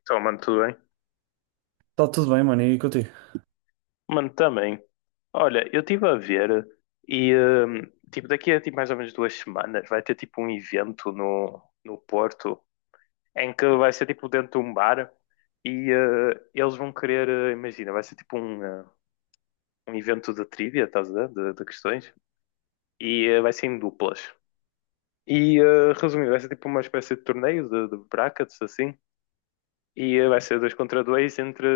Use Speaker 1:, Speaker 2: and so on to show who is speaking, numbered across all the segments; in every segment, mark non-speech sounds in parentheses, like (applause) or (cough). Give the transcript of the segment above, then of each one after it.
Speaker 1: Então, mano, tudo bem?
Speaker 2: Tá tudo bem, mano, e contigo?
Speaker 1: Mano, também. Olha, eu estive a ver e, hum, tipo, daqui a mais ou menos 2 semanas vai ter, tipo, um evento no Porto em que vai ser, tipo, dentro de um bar e eles vão querer, imagina, vai ser, tipo, um evento de trivia, estás a ver? De questões. E vai ser em duplas. Resumindo, vai ser, tipo, uma espécie de torneio de brackets, assim. E vai ser dois contra dois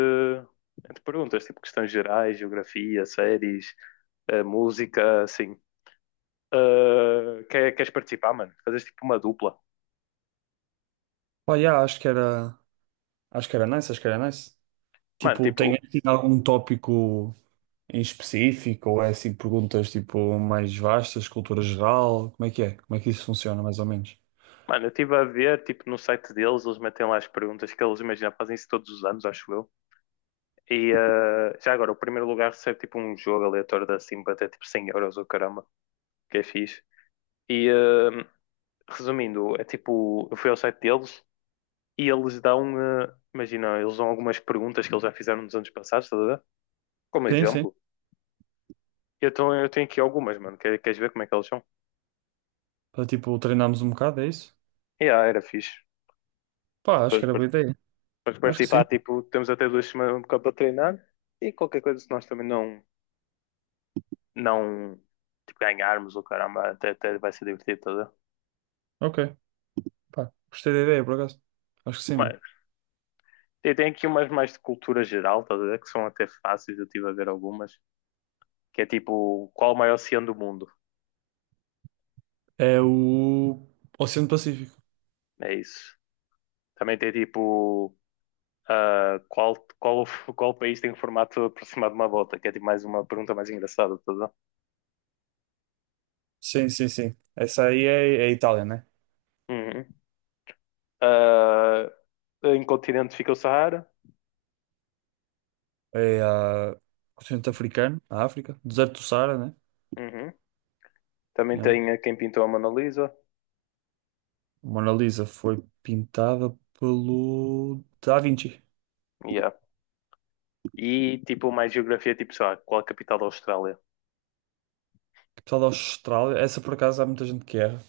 Speaker 1: entre perguntas, tipo, questões gerais, geografia, séries a música, assim. Queres participar, mano? Fazes tipo uma dupla.
Speaker 2: Pá, yeah, acho que era nice, acho que era nice.
Speaker 1: Mano,
Speaker 2: Tipo, tem
Speaker 1: tipo,
Speaker 2: assim algum tópico em específico ou é assim perguntas tipo mais vastas, cultura geral? Como é que é? Como é que isso funciona, mais ou menos?
Speaker 1: mano, eu estive a ver, tipo, no site deles, eles metem lá as perguntas que eles, imagina, fazem isso todos os anos, acho eu. E já agora, o primeiro lugar recebe tipo um jogo aleatório da Simba, até tipo 100 euros, ou caramba, que é fixe. E uh, Resumindo, é tipo, eu fui ao site deles e eles dão, imagina, eles dão algumas perguntas que eles já fizeram nos anos passados, estás a ver? Como
Speaker 2: Sim, sim.
Speaker 1: exemplo. Eu tenho aqui algumas, mano, queres ver como é que elas são?
Speaker 2: Para tipo treinarmos um bocado, é isso?
Speaker 1: E yeah, era fixe.
Speaker 2: Pá, acho
Speaker 1: pessoas
Speaker 2: que era
Speaker 1: par-
Speaker 2: boa ideia.
Speaker 1: Para
Speaker 2: Acho que sim.
Speaker 1: participar, tipo, temos até 2 semanas um para treinar e qualquer coisa, se nós também não tipo, ganharmos o caramba, até, até vai ser divertido, tá a ver?
Speaker 2: Ok. Pá, gostei da ideia, por acaso. Acho que sim, mano.
Speaker 1: Mas e tem aqui umas mais de cultura geral, tá a ver? Que são até fáceis, eu estive a ver algumas, que é tipo, qual o maior oceano do mundo?
Speaker 2: É o Oceano Pacífico.
Speaker 1: É isso. Também tem tipo, ah, qual, qual, qual país tem o formato aproximado de uma bota? Que é tipo mais uma pergunta mais engraçada, tá a ver?
Speaker 2: Sim, sim, sim. Essa aí é a Itália, né?
Speaker 1: Uhum. Ah, em continente fica o Saara.
Speaker 2: É a Oceano Africano, a África, deserto do Saara, né?
Speaker 1: Uhum. Também
Speaker 2: Yeah.
Speaker 1: tem a quem pintou a Mona Lisa.
Speaker 2: A Mona Lisa foi pintada pelo Da Vinci,
Speaker 1: Yeah. E tipo, mais geografia, tipo, sei lá, qual a capital da Austrália?
Speaker 2: que pessoal da Austrália. Essa por acaso há muita gente que erra. O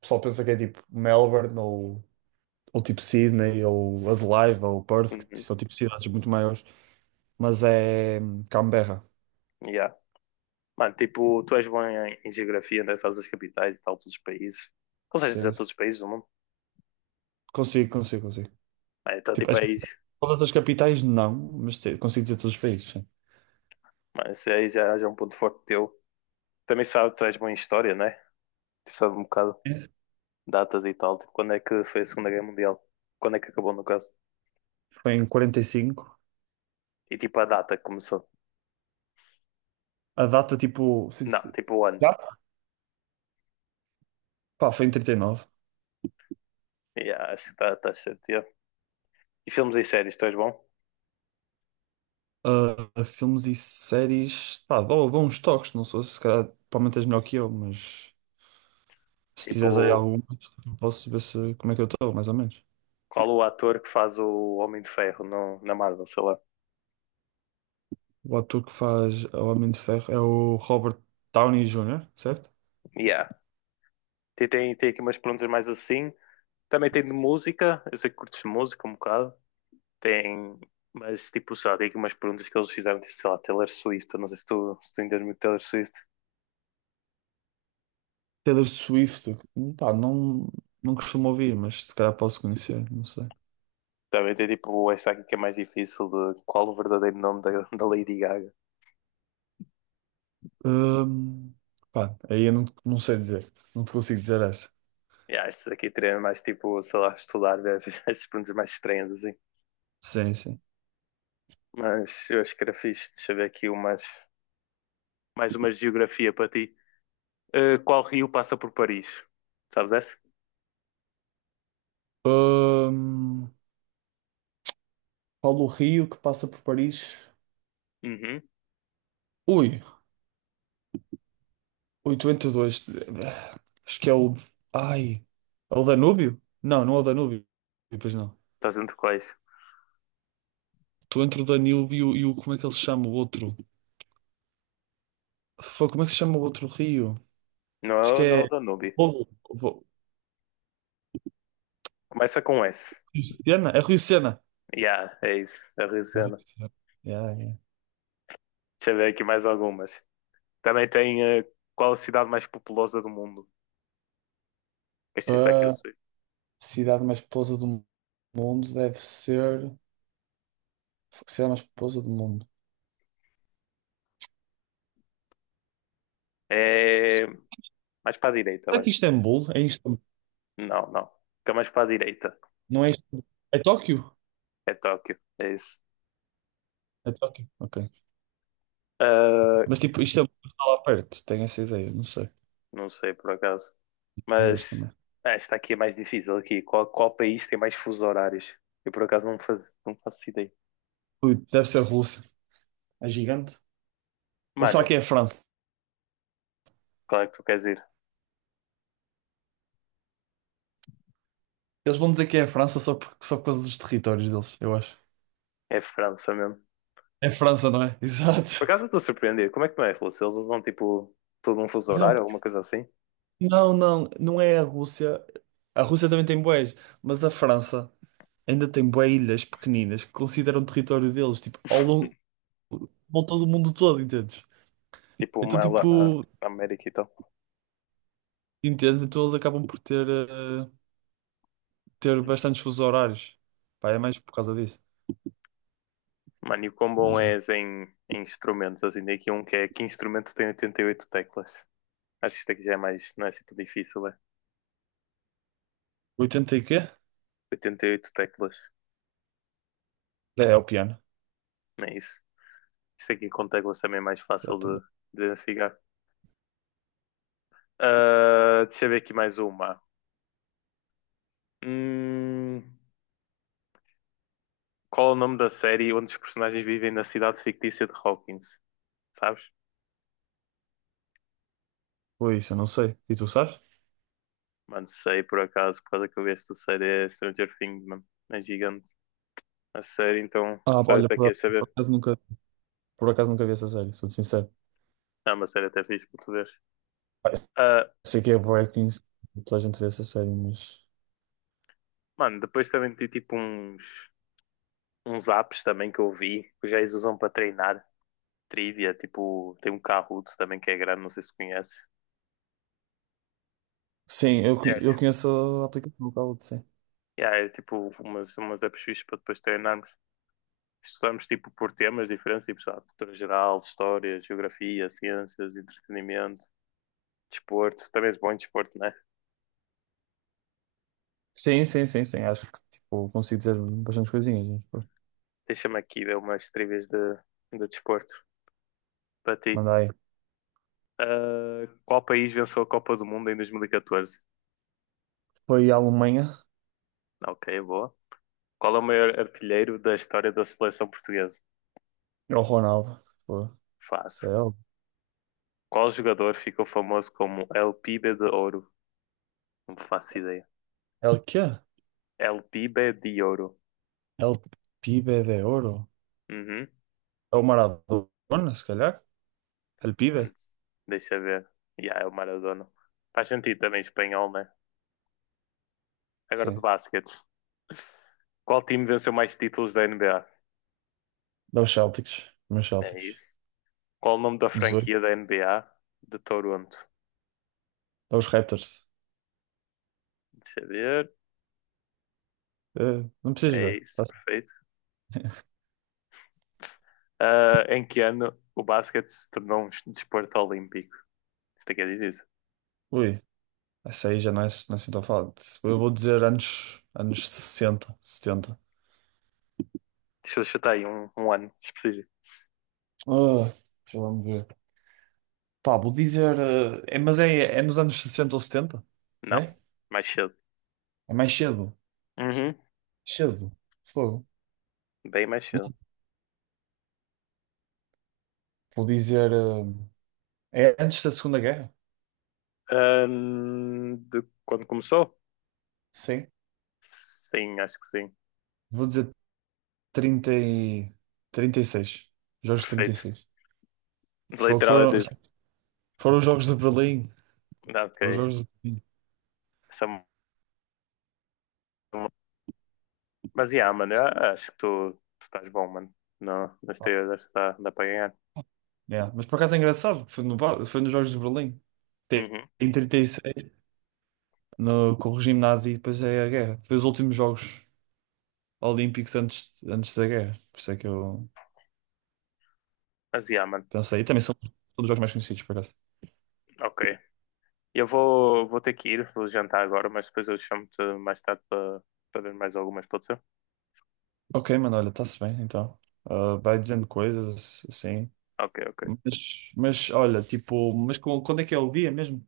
Speaker 2: pessoal pensa que é tipo Melbourne ou tipo Sydney ou Adelaide ou Perth, que
Speaker 1: Uhum.
Speaker 2: são tipo cidades muito maiores. Mas é Canberra.
Speaker 1: Yeah. Mano, tipo, tu és bom em, em geografia, né? Sabes as capitais e tal, todos os países. Consegues dizer
Speaker 2: Sim, sim.
Speaker 1: todos os países do mundo?
Speaker 2: Consigo, consigo, consigo.
Speaker 1: Ah, então,
Speaker 2: Tipo,
Speaker 1: tipo,
Speaker 2: acho que
Speaker 1: aí,
Speaker 2: todas as capitais não, mas consigo dizer todos os países. Sim.
Speaker 1: mano, isso aí já é um ponto forte teu. Também sabe, tu és bom em história, né? Tu sabes um bocado
Speaker 2: Isso.
Speaker 1: datas e tal. Tipo, quando é que foi a Segunda Guerra Mundial? Quando é que acabou, no caso?
Speaker 2: Foi em 45.
Speaker 1: E tipo, a data que começou?
Speaker 2: A data tipo.
Speaker 1: Não, tipo, o ano.
Speaker 2: Data? Pá, foi em 39.
Speaker 1: Yeah, acho que estás tá certo. Yeah. E filmes e séries, tu és bom?
Speaker 2: Ah, filmes e séries, pá, dou uns toques, não sei se calhar provavelmente és melhor que eu, mas se tiveres aí
Speaker 1: Tipo,
Speaker 2: algum, posso ver se, como é que eu estou, mais ou menos.
Speaker 1: qual o ator que faz o Homem de Ferro na Marvel, sei lá.
Speaker 2: O ator que faz o Homem de Ferro é o Robert Downey Jr., certo?
Speaker 1: Yeah. Tem aqui umas perguntas mais assim. Também tem de música. Eu sei que curtes música um bocado. Tem. Mas tipo, só tem aqui umas perguntas que eles fizeram, tipo, sei lá, Taylor Swift. Eu não sei se tu entendes muito Taylor Swift.
Speaker 2: Taylor Swift, pá, não, não costumo ouvir, mas se calhar posso conhecer, não sei.
Speaker 1: Também tem tipo esta aqui que é mais difícil de qual o verdadeiro nome da Lady Gaga.
Speaker 2: Ahm, pá, aí eu não, não sei dizer, não te consigo dizer essa.
Speaker 1: Yeah, estes aqui teria mais tipo, sei lá, estudar ver (laughs) essas perguntas mais estranhas assim.
Speaker 2: Sim, sim.
Speaker 1: Mas eu acho que era fixe. Deixa eu ver aqui umas, mais uma geografia para ti. Qual rio passa por Paris? Sabes essa?
Speaker 2: Ahm, Paulo Rio que passa por Paris.
Speaker 1: Uhum.
Speaker 2: Ui, 882, acho que é o. Ai. É o Danúbio? Não, não é o Danúbio. Pois não.
Speaker 1: Estás entre quais?
Speaker 2: Estou entre o Danúbio e o. Como é que ele se chama? O outro. Foi, como é que se chama o outro rio?
Speaker 1: Não
Speaker 2: Acho
Speaker 1: é,
Speaker 2: que
Speaker 1: não é
Speaker 2: é.
Speaker 1: o Danúbio.
Speaker 2: Vo- Vo-
Speaker 1: Começa com S.
Speaker 2: Rio Sena? É Rio Sena.
Speaker 1: Yeah, é isso. A rio.
Speaker 2: É Rio Sena. Yeah, yeah.
Speaker 1: Deixa eu ver aqui mais algumas. Também tem qual a cidade mais populosa do mundo? Este
Speaker 2: A
Speaker 1: está aqui, eu sei.
Speaker 2: cidade mais populosa do mundo deve ser. A cidade mais populosa do mundo. S- s-
Speaker 1: É mais para a direita,
Speaker 2: Será
Speaker 1: vai.
Speaker 2: que Istambul? É Istambul?
Speaker 1: Não, não. Fica mais para a direita.
Speaker 2: Não é Istambul. É Tóquio?
Speaker 1: É Tóquio. É isso.
Speaker 2: É Tóquio. Ok.
Speaker 1: Ah,
Speaker 2: Mas tipo, isto é lá perto, tenho essa ideia, não sei.
Speaker 1: não sei por acaso.
Speaker 2: Não vejo
Speaker 1: Mas
Speaker 2: também.
Speaker 1: ah, esta aqui é mais difícil aqui. Qual país tem mais fusos horários? Eu por acaso não não faço ideia.
Speaker 2: Ui, deve ser a Rússia, é gigante. Ou será
Speaker 1: Mano,
Speaker 2: que é a França?
Speaker 1: qual é que tu queres ir?
Speaker 2: Eles vão dizer que é a França só por causa dos territórios deles, eu acho.
Speaker 1: É França mesmo.
Speaker 2: É França, não é? (laughs)
Speaker 1: Por
Speaker 2: Exato.
Speaker 1: acaso eu estou surpreendido. Como é que não é, Filipe? Se eles usam tipo todo um fuso
Speaker 2: Não,
Speaker 1: horário, alguma coisa assim?
Speaker 2: não, não, não é a Rússia. A Rússia também tem bués, mas a França ainda tem bué ilhas pequeninas que consideram território deles, tipo, ao longo, ao todo o mundo todo, entendes?
Speaker 1: Tipo
Speaker 2: Então,
Speaker 1: uma lá
Speaker 2: tipo,
Speaker 1: na América e tal.
Speaker 2: entendes? Então eles acabam por ter
Speaker 1: Hum.
Speaker 2: bastantes fusos horários. Pá, é mais por causa disso.
Speaker 1: Mano, e o quão bom
Speaker 2: Imagina.
Speaker 1: és em, em instrumentos? Assim, tem aqui um que é que instrumento tem 88 teclas. Acho que isto aqui já é mais, não é assim tão difícil, é?
Speaker 2: Oitenta e quê?
Speaker 1: 88 teclas,
Speaker 2: É o piano.
Speaker 1: não é isso? Isto aqui com teclas também é mais fácil
Speaker 2: Exatamente.
Speaker 1: de identificar. Ah, deixa eu ver aqui mais uma. Hum, qual é o nome da série onde os personagens vivem na cidade fictícia de Hawkins? Sabes?
Speaker 2: Foi isso, eu não sei. E tu sabes?
Speaker 1: Mano, sei por acaso, por causa que eu vi esta série, é Stranger Things, mano. É gigante. A série, então,
Speaker 2: Ah,
Speaker 1: só
Speaker 2: olha,
Speaker 1: até queres
Speaker 2: por
Speaker 1: saber.
Speaker 2: acaso nunca, por acaso nunca vi essa série, sou-te sincero.
Speaker 1: É uma série até fixe para tu veres.
Speaker 2: Ah,
Speaker 1: Ah,
Speaker 2: sei que é bué conhecido, toda a gente vê essa série, mas.
Speaker 1: mano, depois também tem tipo uns, uns apps também que eu vi, que os gays usam para treinar. Trivia, tipo, tem um Kahoot também que é grande, não sei se conhece.
Speaker 2: Sim,
Speaker 1: É,
Speaker 2: eu conheço a aplicação, o Kahoot, sim.
Speaker 1: yeah, é tipo umas, umas apps fixas para depois treinarmos. Estudamos tipo por temas diferentes, tipo, sabe, cultura geral, história, geografia, ciências, entretenimento, desporto. Também és bom em desporto, né?
Speaker 2: Sim, sim, sim, sim. Acho que tipo, consigo dizer bastantes coisinhas. Mas, pô,
Speaker 1: Deixa-me aqui ver umas trivias de desporto para ti.
Speaker 2: manda aí.
Speaker 1: Ah, qual país venceu a Copa do Mundo em 2014?
Speaker 2: Foi a Alemanha
Speaker 1: Ok, boa. Qual é o maior artilheiro da história da seleção portuguesa?
Speaker 2: ao Ronaldo. Pô,
Speaker 1: Fácil.
Speaker 2: céu.
Speaker 1: Qual jogador ficou famoso como El Pibe de Ouro? Não faço ideia.
Speaker 2: É o quê?
Speaker 1: El Pibe de Ouro.
Speaker 2: É o Pibe de Ouro.
Speaker 1: Uhum.
Speaker 2: É o Maradona, se calhar. É o Pibe.
Speaker 1: Antes, deixa ver. Yeah, é o Maradona. Faz sentido também espanhol, né? Agora de
Speaker 2: Sim.
Speaker 1: basquete. Qual time venceu mais títulos da NBA?
Speaker 2: Dá os Celtics. Meus
Speaker 1: É
Speaker 2: Celtics.
Speaker 1: isso. Qual o nome da
Speaker 2: 18.
Speaker 1: franquia da NBA de Toronto?
Speaker 2: Dá os Raptors.
Speaker 1: Deixa eu ver.
Speaker 2: Não precisas
Speaker 1: É
Speaker 2: ver.
Speaker 1: isso,
Speaker 2: Tá?
Speaker 1: perfeito. Ah, em que ano o basquete se tornou um desporto olímpico? Isto aqui é difícil.
Speaker 2: Ui, essa aí já não é, não é assim tão fácil. Eu vou dizer anos 60, 70.
Speaker 1: Deixa eu chutar aí um ano específico.
Speaker 2: Ah, deixa lá me ver. Pá, vou dizer. Mas é nos anos 60 ou 70.
Speaker 1: Não,
Speaker 2: É?
Speaker 1: mais cedo.
Speaker 2: É mais cedo.
Speaker 1: Uhum,
Speaker 2: Cedo. Fogo.
Speaker 1: bem mais cedo.
Speaker 2: Vou dizer. É antes da Segunda Guerra?
Speaker 1: De quando começou?
Speaker 2: Sim.
Speaker 1: Sim, acho que sim.
Speaker 2: Vou dizer 30 e... 36. Jogos de
Speaker 1: Perfeito.
Speaker 2: 36. Fo-
Speaker 1: Literal é
Speaker 2: Foram,
Speaker 1: disso.
Speaker 2: foram os Jogos de Berlim.
Speaker 1: Ah, ok.
Speaker 2: Foram os Jogos de Berlim.
Speaker 1: Essa é uma. Mas, yeah, mano, eu acho que tu estás bom, mano. Não, nas
Speaker 2: Pá,
Speaker 1: teorias acho que dá para ganhar.
Speaker 2: yeah. Mas por acaso é engraçado. Foi, no, ba- foi nos Jogos de Berlim. Tem-
Speaker 1: Uhum.
Speaker 2: Em 36, no, com o regime nazi, e depois é a guerra. Foi os últimos Jogos Olímpicos antes da guerra. Por isso é que eu.
Speaker 1: Mas, yeah, mano.
Speaker 2: Pensa aí, também são todos jogos mais conhecidos, por acaso.
Speaker 1: Ok. Eu vou ter que ir, vou jantar agora, mas depois eu chamo-te mais tarde para para ver mais algumas, pode ser?
Speaker 2: Ok, mano, olha, está-se bem, então. Ah, vai dizendo coisas, assim.
Speaker 1: Ok, ok.
Speaker 2: Mas olha, tipo, quando é que é o dia mesmo?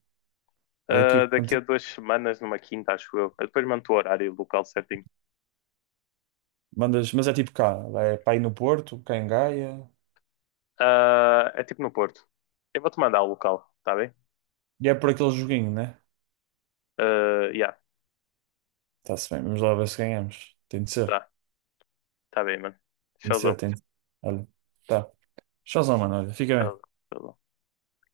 Speaker 2: É aqui,
Speaker 1: Ah,
Speaker 2: que
Speaker 1: daqui a
Speaker 2: acontece?
Speaker 1: 2 semanas, numa quinta, acho eu. Eu depois mando o horário e o local certinho.
Speaker 2: Mandas, mas é tipo cá, é para ir no Porto, cá em Gaia,
Speaker 1: Ah, é tipo no Porto. Eu vou-te mandar o local, tá bem?
Speaker 2: e é por aquele joguinho, né?
Speaker 1: Ah, yeah,
Speaker 2: Está-se bem, vamos lá ver se ganhamos. Tem de ser,
Speaker 1: tá, tá bem, mano.
Speaker 2: tem de ser,
Speaker 1: Tchauzão,
Speaker 2: tem de ser. Olha, tá. Tchauzão, mano, olha, fica
Speaker 1: tchauzão,
Speaker 2: bem.
Speaker 1: tchauzão.